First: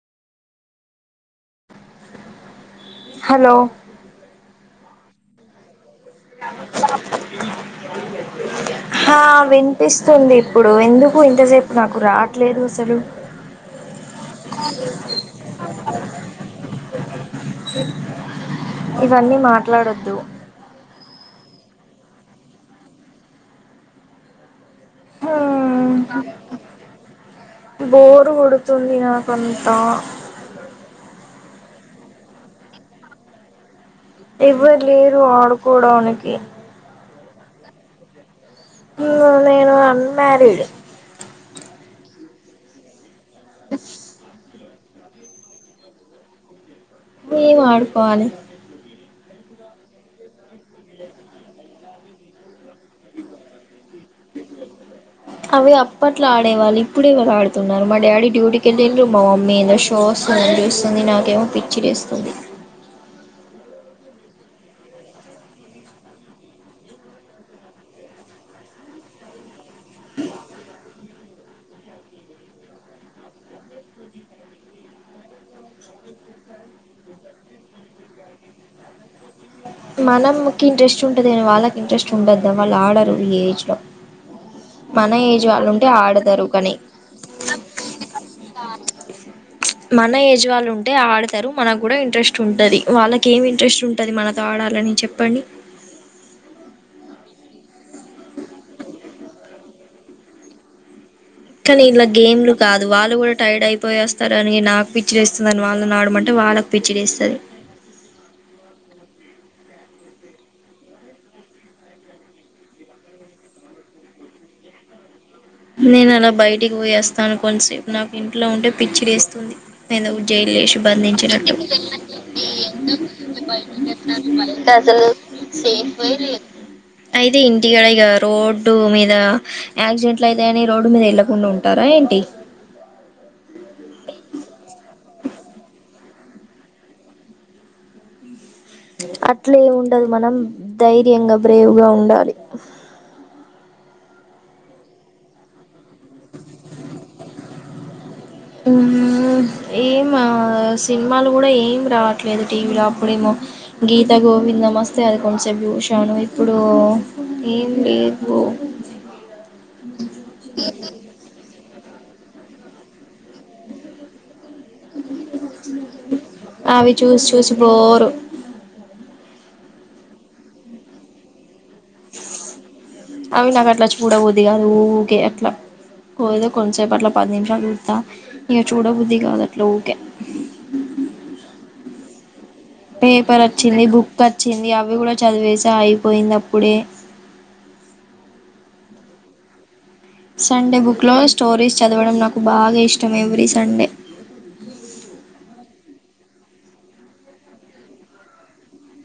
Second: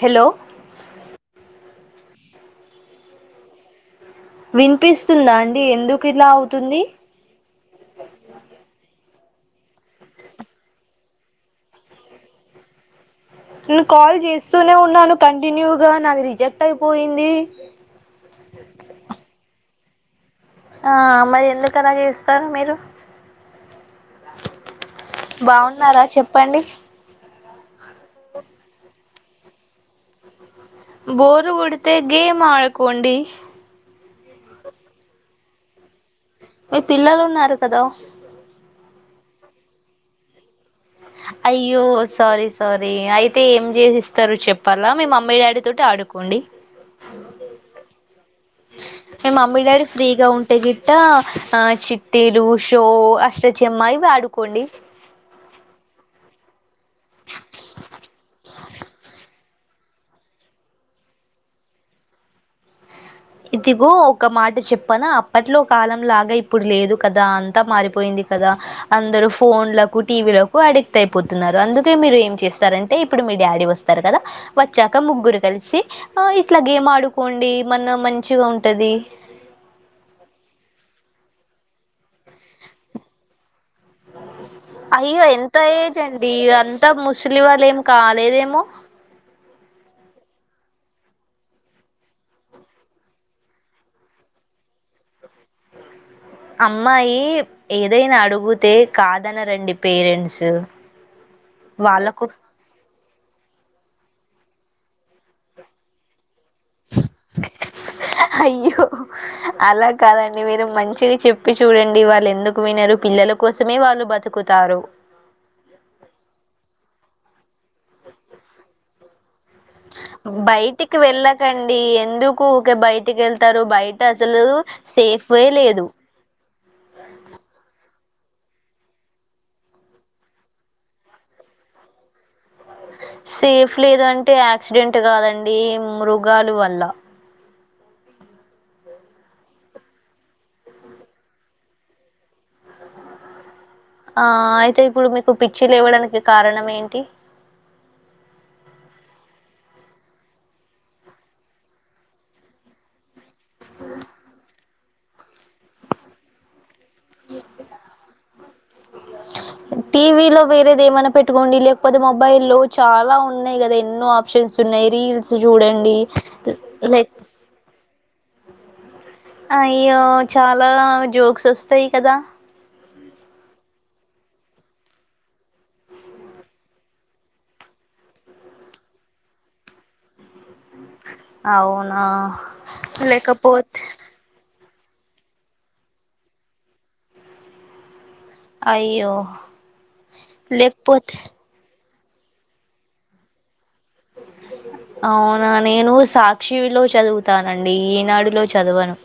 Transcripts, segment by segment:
hello hello వినిపిస్తుందా అండి ఎందుకు ఇలా అవుతుంది ఆ వినిపిస్తుంది ఇప్పుడు ఎందుకు ఇంతసేపు నాకు రాట్లేదు అసలు నేను కాల్ చేస్తూనే ఉన్నాను కంటిన్యూగా నాది రిజెక్ట్ అయిపోయింది ఇవన్నీ మాట్లాడొద్దు ఆ మరి ఎందుకలా చేస్తారు మీరు బాగున్నారా చెప్పండి బోరు కొడుతుంది నాకంతా బోరు కొడితే గేమ్ ఆడుకోండి ఎవ్వరులేరు ఆడుకోడానికి మీ పిల్లలు ఉన్నారు కదా హు నిను అన్ మరిీడ్ అయ్యో సారీ సారీ అయితే ఏం చేసిస్తారు చెప్ ప్పల్ల మీ మమ్మీ డాడీ తోటి ఆడుకోండి మీ వాడుకోవాలి మే మమ్మీ డాడీ ఫ్రీగా ఉంటే గిట్ట ఆ శిట్ తెలు షో అష్టచమ్మ ఇవి ఆడుకోండి అవి అప్పట్లో ఆడేవాళ్ళు ఇప్పుడు ఇవ్వాళ వాళ్ళు ఆడుతున్నారు మా డాడీ డ్యూటీకి వెల్లిండ్రు మా మమ్మీ నిను షోస్ చూస్తుంది నాకేమో పిచ్చి లేస్తుంది ఇదిగో ఒక మాట చెప్పన అప్పట్లో కాలం లాగా ఇప్పుడు లేదు కదా అంతా మారిపోయింది కదా అందరు ఫోన్లకు టీవీలకు అడిక్ట్ అయిపోతున్నారు అందుకే మీరు ఏం చేస్తారంటే ఇప్పుడు మీ డాడీ వస్తారు కదా వచ్చాక ముగ్గురు కలిసి ఆ ఇట్లా గేమ్ ఆడుకోండి మన మంచిగా ఉంటది మనంకి ఇంట్రెస్ట్ ఉంటద కానీ వాళ్ళకి ఇంట్రెస్ట్ ఉండోదా వాళ్ళు ఆడరు ఈ ఏజ్ లో మన అయ్యో ఏజ్ ఎంత వాళ్ళు ఉంటే ఏజ్ అండి ఆడతారు కానీ అంత ముసలి వాళ్ళు ఏం కాలేద్ మన ఏజ్ వాళ్ళు ఉన్ అంటే ఆడతారు మనకు కూడా ఇంట్రెస్ట్ ఉంటది వాళ్ళకి ఏమి ఇంట్రెస్ట్ ఉంటది మనతో ఆడాలని చెప్పండి అ అమ్మాయి ఏదైనా అడుగుతే కాదనరండి పేరెంట్స్ కానీ ఇలా వాళ్ళకు గేమ్లు కాదు వాళ్ళు కూడా టైర్డ్ అయిపోయేస్తారు అని నాకు పిచ్చి వేస్తుందని వాళ్ళని ఆడమం టే వాళ్ళకు పిచ్చిలేస్తది అయ్యో అలా కాదండి మీరు మంచిగ చెప్పి చూడండి వాళ్ళు ఎందుకు వినరు పిల్లల కోసమే వాళ్ళు బతుకుతారు నేను అలా బయటికి పోయేస్తాను కొంతసేపు నాకు ఇంట్లో ఉంటే పిచ్చి లేస్తుంది ఎందుకు జెల్లెషి బయటికి బంధించినట్టు వెళ్ళకండి ఎందుకు ఊకే బయటికి వెళ్తారు బయట అసలు అసల్ సేఫే లేదు అయితే ఇంటికాడ ఇగ రోడ్డు మీద యాక్సిడెంట్లు అయితాయని రోడ్డు మీద వెళ్కుండా ఉంటారా ఏంటి సేఫ్ లేదు అంటే యాక్సిడెంట్ కాదండి మృగాలు వల్ల అట్లేమి ఉండదు మనం ధైర్యంగా బ్రేవ్ గా ఉండాలి అ ఆ అయితే ఇప్పుడు మీకు పిచ్చి లేవడానికి కారణం ఏంటి హు ఏం ఆ సినిమాలు కూడా ఏం రావట్లేదు టీవీలో అప్పుడేమో గీత త గోవిందం వస్తే అది కొంచసేప్ చూశాను ఇప్పుడు ఒ టీవీ లో వేరేదేమన్న పెట్టుకోండి లే పది మొబైల్ లో చాలా ఉన్నాయి కదా ఎన్నో ఆప్షన్స్ తున్నాయ్ రీల్స్ చూడండి లైక్ ఉ అయ్యో చాలా జోక్స్ వస్తాయి కదా అవి నాకట్లా చూడబుద్ధి కాదు ఊకే అట్లా ఎదో కొంతసేపు అట్లా పది నిమిషాలు సుత్త ఇగ చూడబుద్ధి కాదు అట్ల ఊకే అవునా పేపర్ లేకపోతే అచ్చింది బుక్ అచ్చింది అవ్ అవి కూడా చదివేసా అయిపోయింది అప్పుడే అయ్యో సండే బుక్ లో లేకపోతే స్టోరీస్ చదవడం నాకు బాగా ఇష్టం ఎవ్రీ సండే ఆ అవునా నేను సాక్షివిలో చదువుతానండి ఈనాడులో చదువను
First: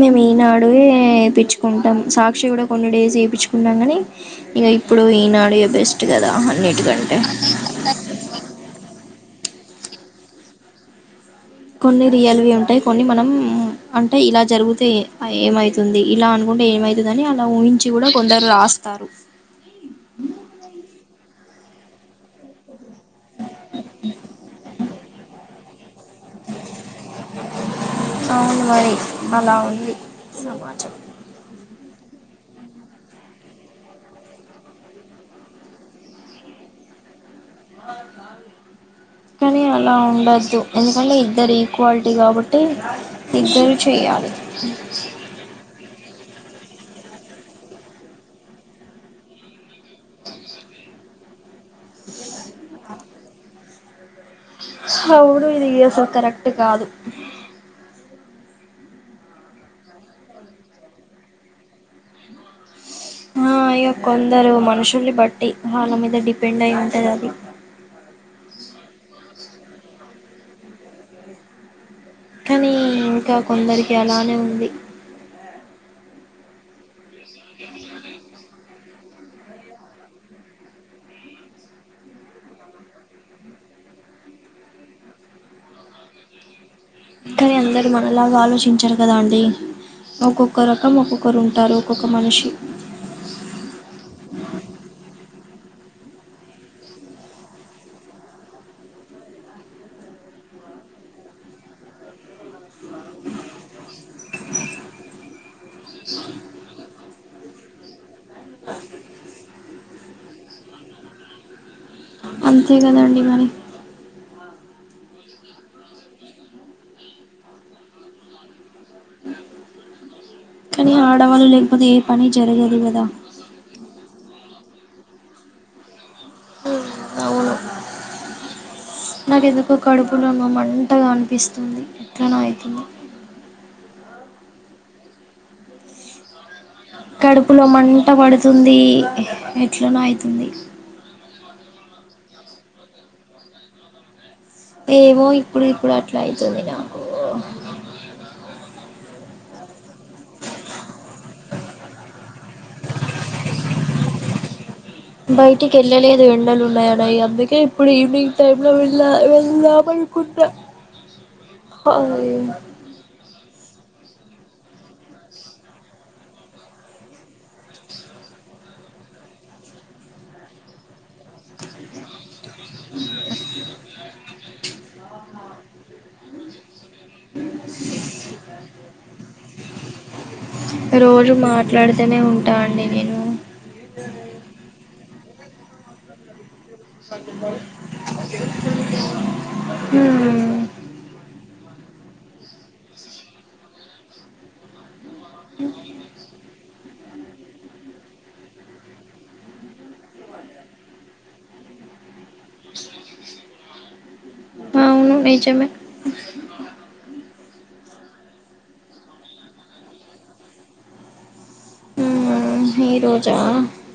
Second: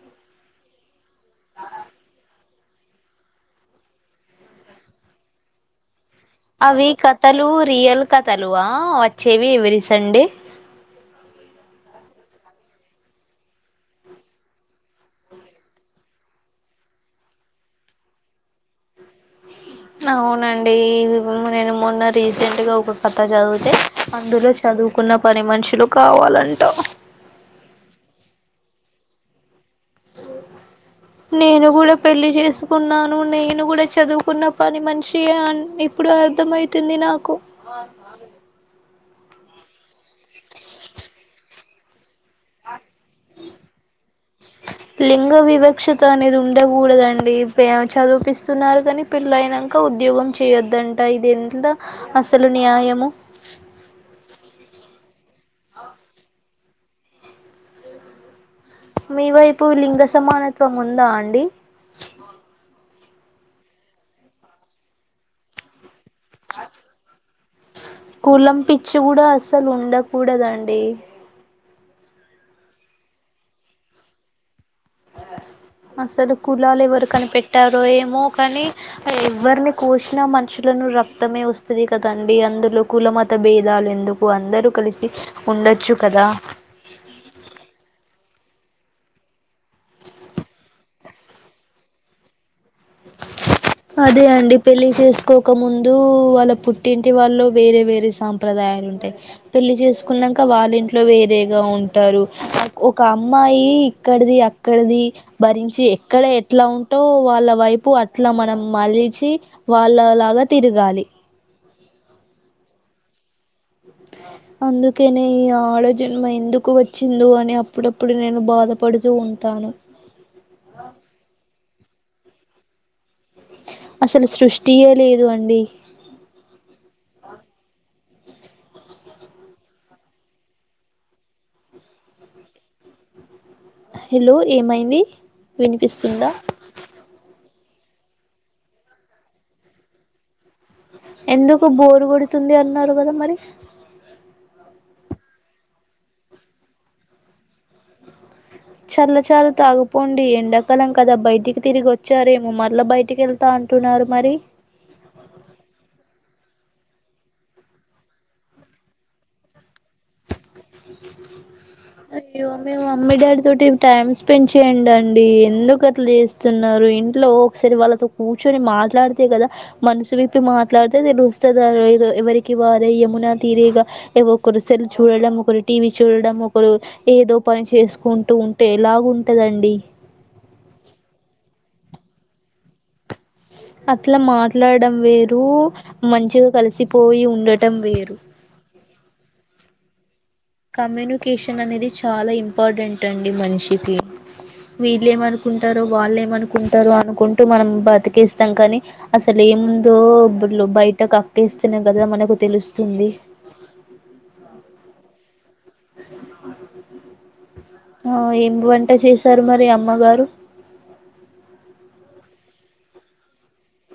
మేము ఈనాడుయే ఏపిచ్చుకుంటాం సాక్షి కూడా కొన్ని డేస్ ఏపిచ్చుకునం గని ఇగ ఇప్పుడు ఈనాడు యే బెస్ట్ కదా అవి అన్నిటికంటే కథలు రియల్ కథలు ఆ వట్ చెవి ఎవ్రీసండే కొన్ని రియల్విీ ఉంటాయి కొన్ని మనం అంటే ఇలా జరిగుతే ఏమైతుంది ఇలా అనుకుంటే ఏమై [unintelligible] గాని అలా ఊహించి కూడా కొందరు రాస్తారు అవునండి [unintelligible] నేను మొన్న రీసెంట్ గా ఒక కథ చదివితే అందులో చదువుకున్న పని మనుషులు కావాలంటా అవు అలా ఉ నేను కూడా పెళ్ళి చేస్ కున్నాను నేను కూడా చదువుకున్న పని మనిషి అ ఇప్పుడు అర్థమవుతుంది నాకు కానీ అలా ఉండద్దు ఎందుకంటే ఇద్దరి క్వాలిటీ కాబట్టి ఇద్దరూ చేయాలి తా అనేది ఉండకూడదండి ప్యా చదిపిస్తున్నారు కాని పెళ్లి అయినాంకా ఉద్యోగం చేయొద్దం [unintelligible] ఇది ఎంత అసలు న్యాయము అవును ఇది కేసలు కరెక్ట్ కాదు మీ వైపు లింగ సమానత్వం ఉందా అండి ఆ ఇగ కొందరు మనుషుల్ని బట్టి వాల [inaudible] కులం పిచ్చి కూడా అస్ అసలు ఉండకూడద అండి కానీ ఇంకా కొందరికి అలానే ఉంది అసలు కులాలు ఎవరు కనిపెట్టారో ఏమో కానీ ఎవరిని కోసినా మనుషులను రక్తమే వస్తుది కదండి అందులో కులమత భేద లు ఎందుకు అందరూ కలిసి ఉండొచ్చు కదా కనీ అందరు మ నాలాగ ఆలోచించరు కద అండి ఒక్కొక్క రకం ఒక్కొక్కరు ఉంటారు ఒక్కొక్క మనిషి లు వాళ్ళ పుట్టింటి వాళ్ళు వేరే వేరే సాంప్రదాయాలు ఉంటాయి పెళ్లి చేసుకున్నాక వాళ్ళ ఇ ఇంట్లో వేరేగా ఉంటారు ఒక అమ్మాయి ఇక్కడది అక్కడది భరించి ఎక్కడ ఎట్లా ఉంటో వాళ్ళ వై ప్పు అట్లా మనం మలిచి వాళ్ళలాగా తిరగాలి అంతే కదండి మరి అందుకేనే ఈ ఆడా జన్మ ఎందుకు వచ్చిందో అని అప్పుడప్పుడు నేను బాధ పడుతూ ఉంటాను ప్పుదే పని జరుగదుకదా అసలు సృష్టియ లేదు అండి నాకు ఎందుకో కడుపు [unintelligible] మంటగా అనిపిస్తుంది ఎట్లానో అయితుంది హలో ఏమైంది వినిపిస్తుందా కడుపులో మంట పడుతుంది ఎట్లనో అయితుంది ఎందుకు బోరు కోడుతుంది అన్నారు కదా మరి ఏమో ఇప్పుడు ఇప్పుడు అట్లా అయితుంది నాకు చల్ చాల తాగ పోండి ఎండాకాలం కదా బయటికి తిరిగి వచ్చారేమో మల బయటికి వెళ్తా అంటున్నారు మరి బయటికి వెళ్ళ ఎండలు ఉన్నాయి [unintelligible] అందుకే ఇప్పుడు ఈవినింగ్ టైమ్ లో వెళ్ వెళ్దా అనుకున్న హ అయ్యో మీ మమ్మీ డాడీ తోటి టైమ్ స్పెండ్ చేయండి అండి ఎందుక అట్లు చేస్తున్నారు ఇంట్లో ఒకసారి వాళ్ళతో కూర్చొ ని మాట్లాడితే కదా మనసు విప్పి మాట్లాడితే తెలుస్తది ఆ లేో ఎవరి కి వారే యమున తీరేగా ఒకరు సెల్ చూడడం ఒకరు టీవీ చూడడం ఒకరు ఏదో పని చేసుకుంటూ ఉంటే ఎలాగుంటదండి రోజు మాట్లాడుతూనే ఉంటా అండి నేను అట్లా మాట్లాడడం వేరు మంచిగా కలిసి హ కమ్యూనికేషన్ అనేది చాలా ఇంపార్టెంట్ అండి మనిషికి వీళ్ళు ఏమనుకుంటారో వాళ్ళ ఏమనుకుంట కుంటారు అనుకుంటూ మనం బతికేస్తాం కానీ అసలు ఏముందో బయట క చూస్తే స్తనే కదా మనకు తెలుస్తుంది అవును నిజమే ఆ ఏం వంట చేశారు మరి అమ్మగారు ఈ రోజా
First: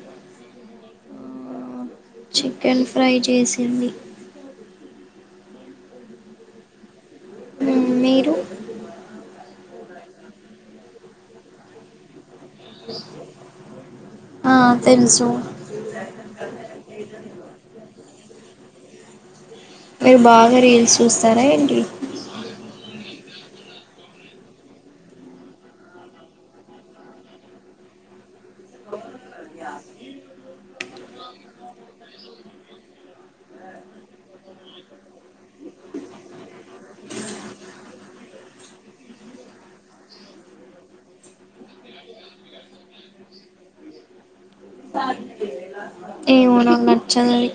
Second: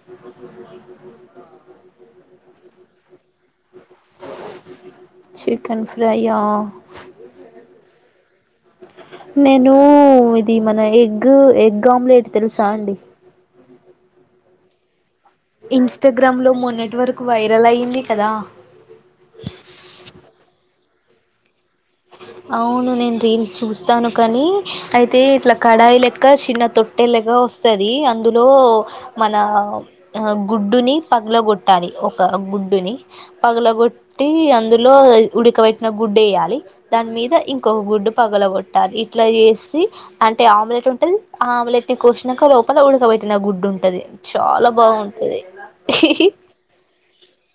బ చికెన్ ఫ్రై చేసింది చికెన్ ఫ్రైయా మీరు నేను ఇది మన ఎగ్ ఎగ్ ఆమ్లెట్ తెలుసా అండి ఆ తెలుసు ఇన్స్టాగ్రామ్ లో మొన్నటి వరకు వైరల్ అయింది కదా మీరు బాగా రీల్స్ చూస్తారా ఏంటి అ అవును నేను రీల్స్ చూస్తాను కాని అయితే ఇట్లా కడాయి లెక్క చిన్న తొట్టేలగా వస్తుంది అందులో మన గుడ్డుని పగలగొట్టాలి ఒక గుడ్డుని పగలగొట్టి అందులో ఉడకబెట్టిన గుడ్డు డ్డేయాలి దాని మీద ఇంకొక గుడ్డు పగల కొట్టాలి ఇట్లా చేసి అంటే ఆమ్లెట్ ఉంటది ఆమ్లెట్ కోసినాక లోపల ఉడకబేట్టిన గుడ్డు ఉంటది చాలా బాగుంటది ఏమో నాకు నచ్చదు అది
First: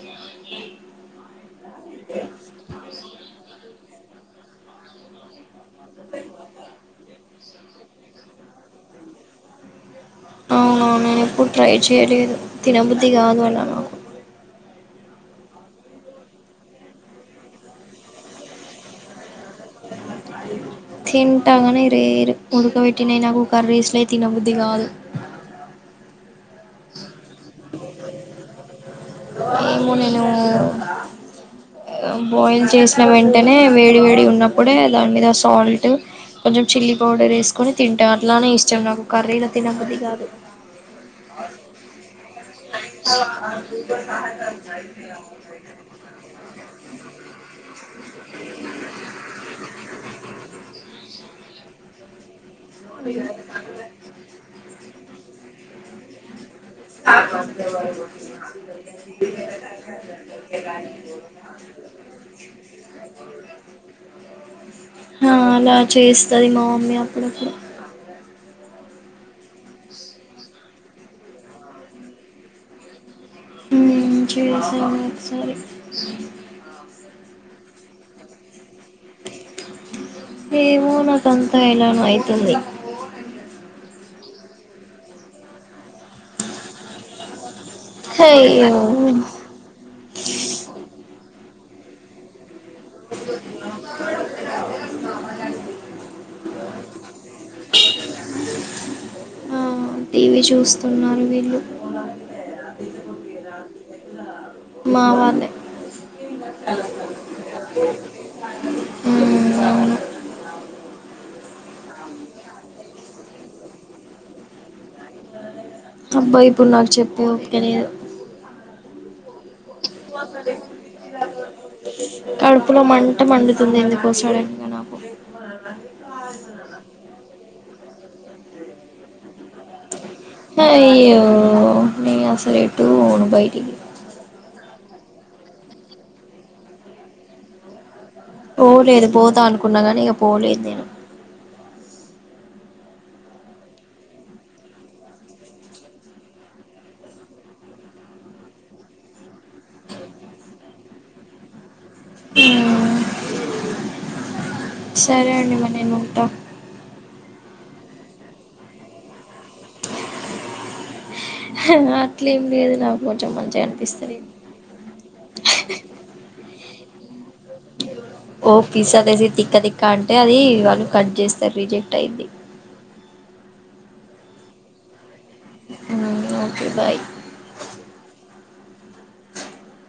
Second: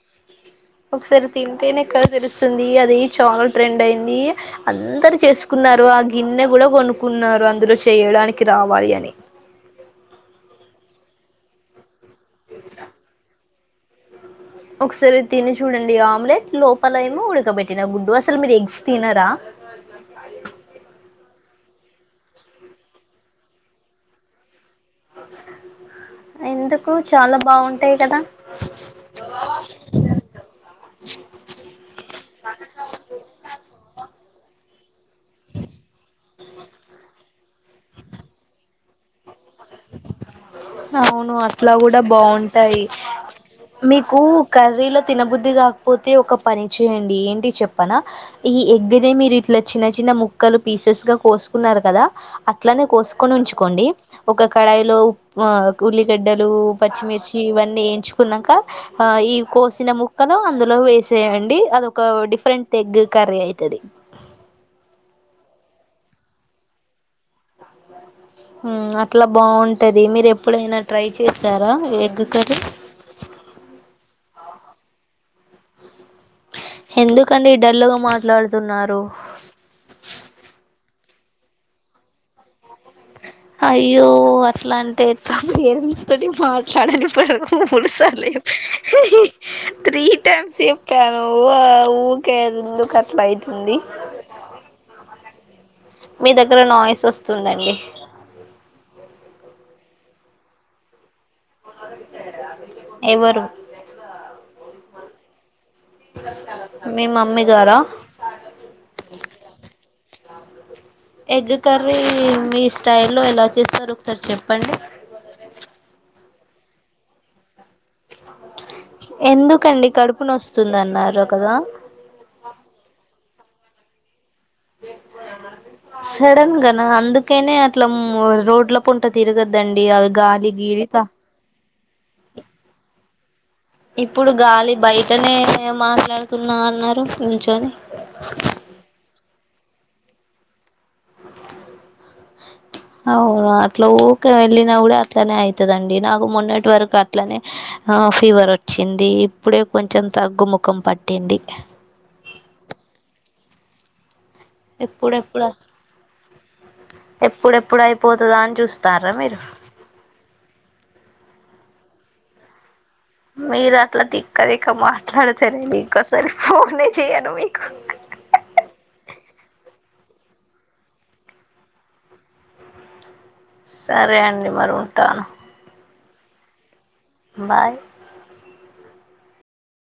ఒకసారి తింటేనే కదా తెలుస్తుంది అది చాలా ట్రెండ్ అయింది అందరు చేసుకు కున్నారు ఆ గిన్నె కూడా కొనుక్కున్నారు అందులో చేయడానికి రావాలి అని అవునవునునేను ఎప్పుడు ట్రై చేయలేదు తినబుద్ధది కాదు అలా నాకు ఒకసారి తిని చూడండి ఆమ్లెట్ లోపల ఏమో ఉడకబెట్న గుడ్డు అసలు మీరు ఎగ్స్ తినారా సదా తింటా కనీ రేర్ ఉడుక బెటినాయి నాకు కర్రీస్ లై తినబుద్ధి కాదు ఎందుకు చాలా బాగుంటాయి కదా ఏమో నేను బాయిల్ చేసిన వెంటనే వేడి వేడి ఉన్నప్పుడు ప్పుడే దాని మీద సాల్ట్ కొంచెం చిల్లీ పౌడర్ వేసుకొని తింటా అట్లానే ఇష్టం నాకు కర్రీలో తినబుద్ధి కాదు అవును అట్లా కూడా బాగుంట ది మీకు కర్రీలో తినబుద్ధి కాకపోతే ఒక ప పని చేయండి ఏంటి చెప్పనా ఈ ఎగ్ మీరు ఇట్లా చిన్న చిన్న ముక్కలు పీసెస్ గా కోసు కున్నారు కదా అట్లనే కోసుకొని ఉంచుకోండి ఒక కడాయిలో ఉ ఉల్లిగడ్డలు పచ్చిమిర్చి ఇవన్నీ వేయించుకున్నాక ఆ ఈ కోసిన ముక్కలు అందులో వేసేయండి అది ఒక డిఫరెంట్ ఎగ్ కర్రీ అయితది ఆ అలా చేస్తది మా మమ్మీ అప్పుడిప్పుడు అట్లా బాగుంటది మీరు ఎప్పుడైనా ట్రై చేస్తారా ఎగ్ కర్రీ చేసాను ఒకసారి ఎందుకండి డల్గా మాట్లాడుతున్నారు అంత ఎలానో అయితుంది అయ్యో అట్లంటే ఎట్ల తొటి మాట్లాడని పను మూడు సార్లు అయ్యో త్రీ టైమ్స్ చెప్పాను ఊ ఊకే ఎందుకట్లైతుంది మీ దగ్గర నాయిసొస్తుందండి టీ వీ చూస్తున్నారు వీళ్ళు ఎవరు మావాలె మీ మమ్మీ గారా మ్మ్ ఎగ్ కర్రీ మీ స్టైలో ఎలా చేస్తారు ఒకసారి చెప్పండి అబ్బా ఇప్పుడు నాకు చెప్పు ఓప్కనే ఎందుకండి కడుపు నొస్తుంది అన్నారు కదా కడుపులో మంట మండి తుంది అందుకోసమనే ఇంగ నాకు ట్లం రోడ్ల పుంట తిరగద్దండి అవి గాలి గీలిక నేనసలెట్టు బోను బైటికి ఇప్పుడు గాలి బయటనే మాట్లాడుతున్నా అన్నారు నిల్చొని పోలేదు పోదా అనుకున్నా కానీ ఇగ పోలేదు నేను అవునా అట్ల ఊకే వెళ్ళినా గుడ అట్లనే అయితదండి నాగు మొన్నటి వరకు అట్లనే ఆ ఫీవర్ వచ్చింది ఇప్పుడే కొంచెం తగ్గుముఖం పట్టింది మ్మ్ ఇప్పుడెప్పుడ ఎప్పుడెప్ ప్పుడయిపోతుదా అని చూస్తారా మీరు అట్లేమి లేదు నా మీరట్ల దిక్క దిక్క మాట్లాడతారండి ఇంకోసారి ఫోనే చేయను మీకు పిస్ అదసి తిక్క తిక్క అంటే అది వాళ్ళు కట్ చేస్తారు రిజెక్ట్ అయిది సరే అండి మరుంటాను మ్మ్ ఓకే బాయ్ బాయ్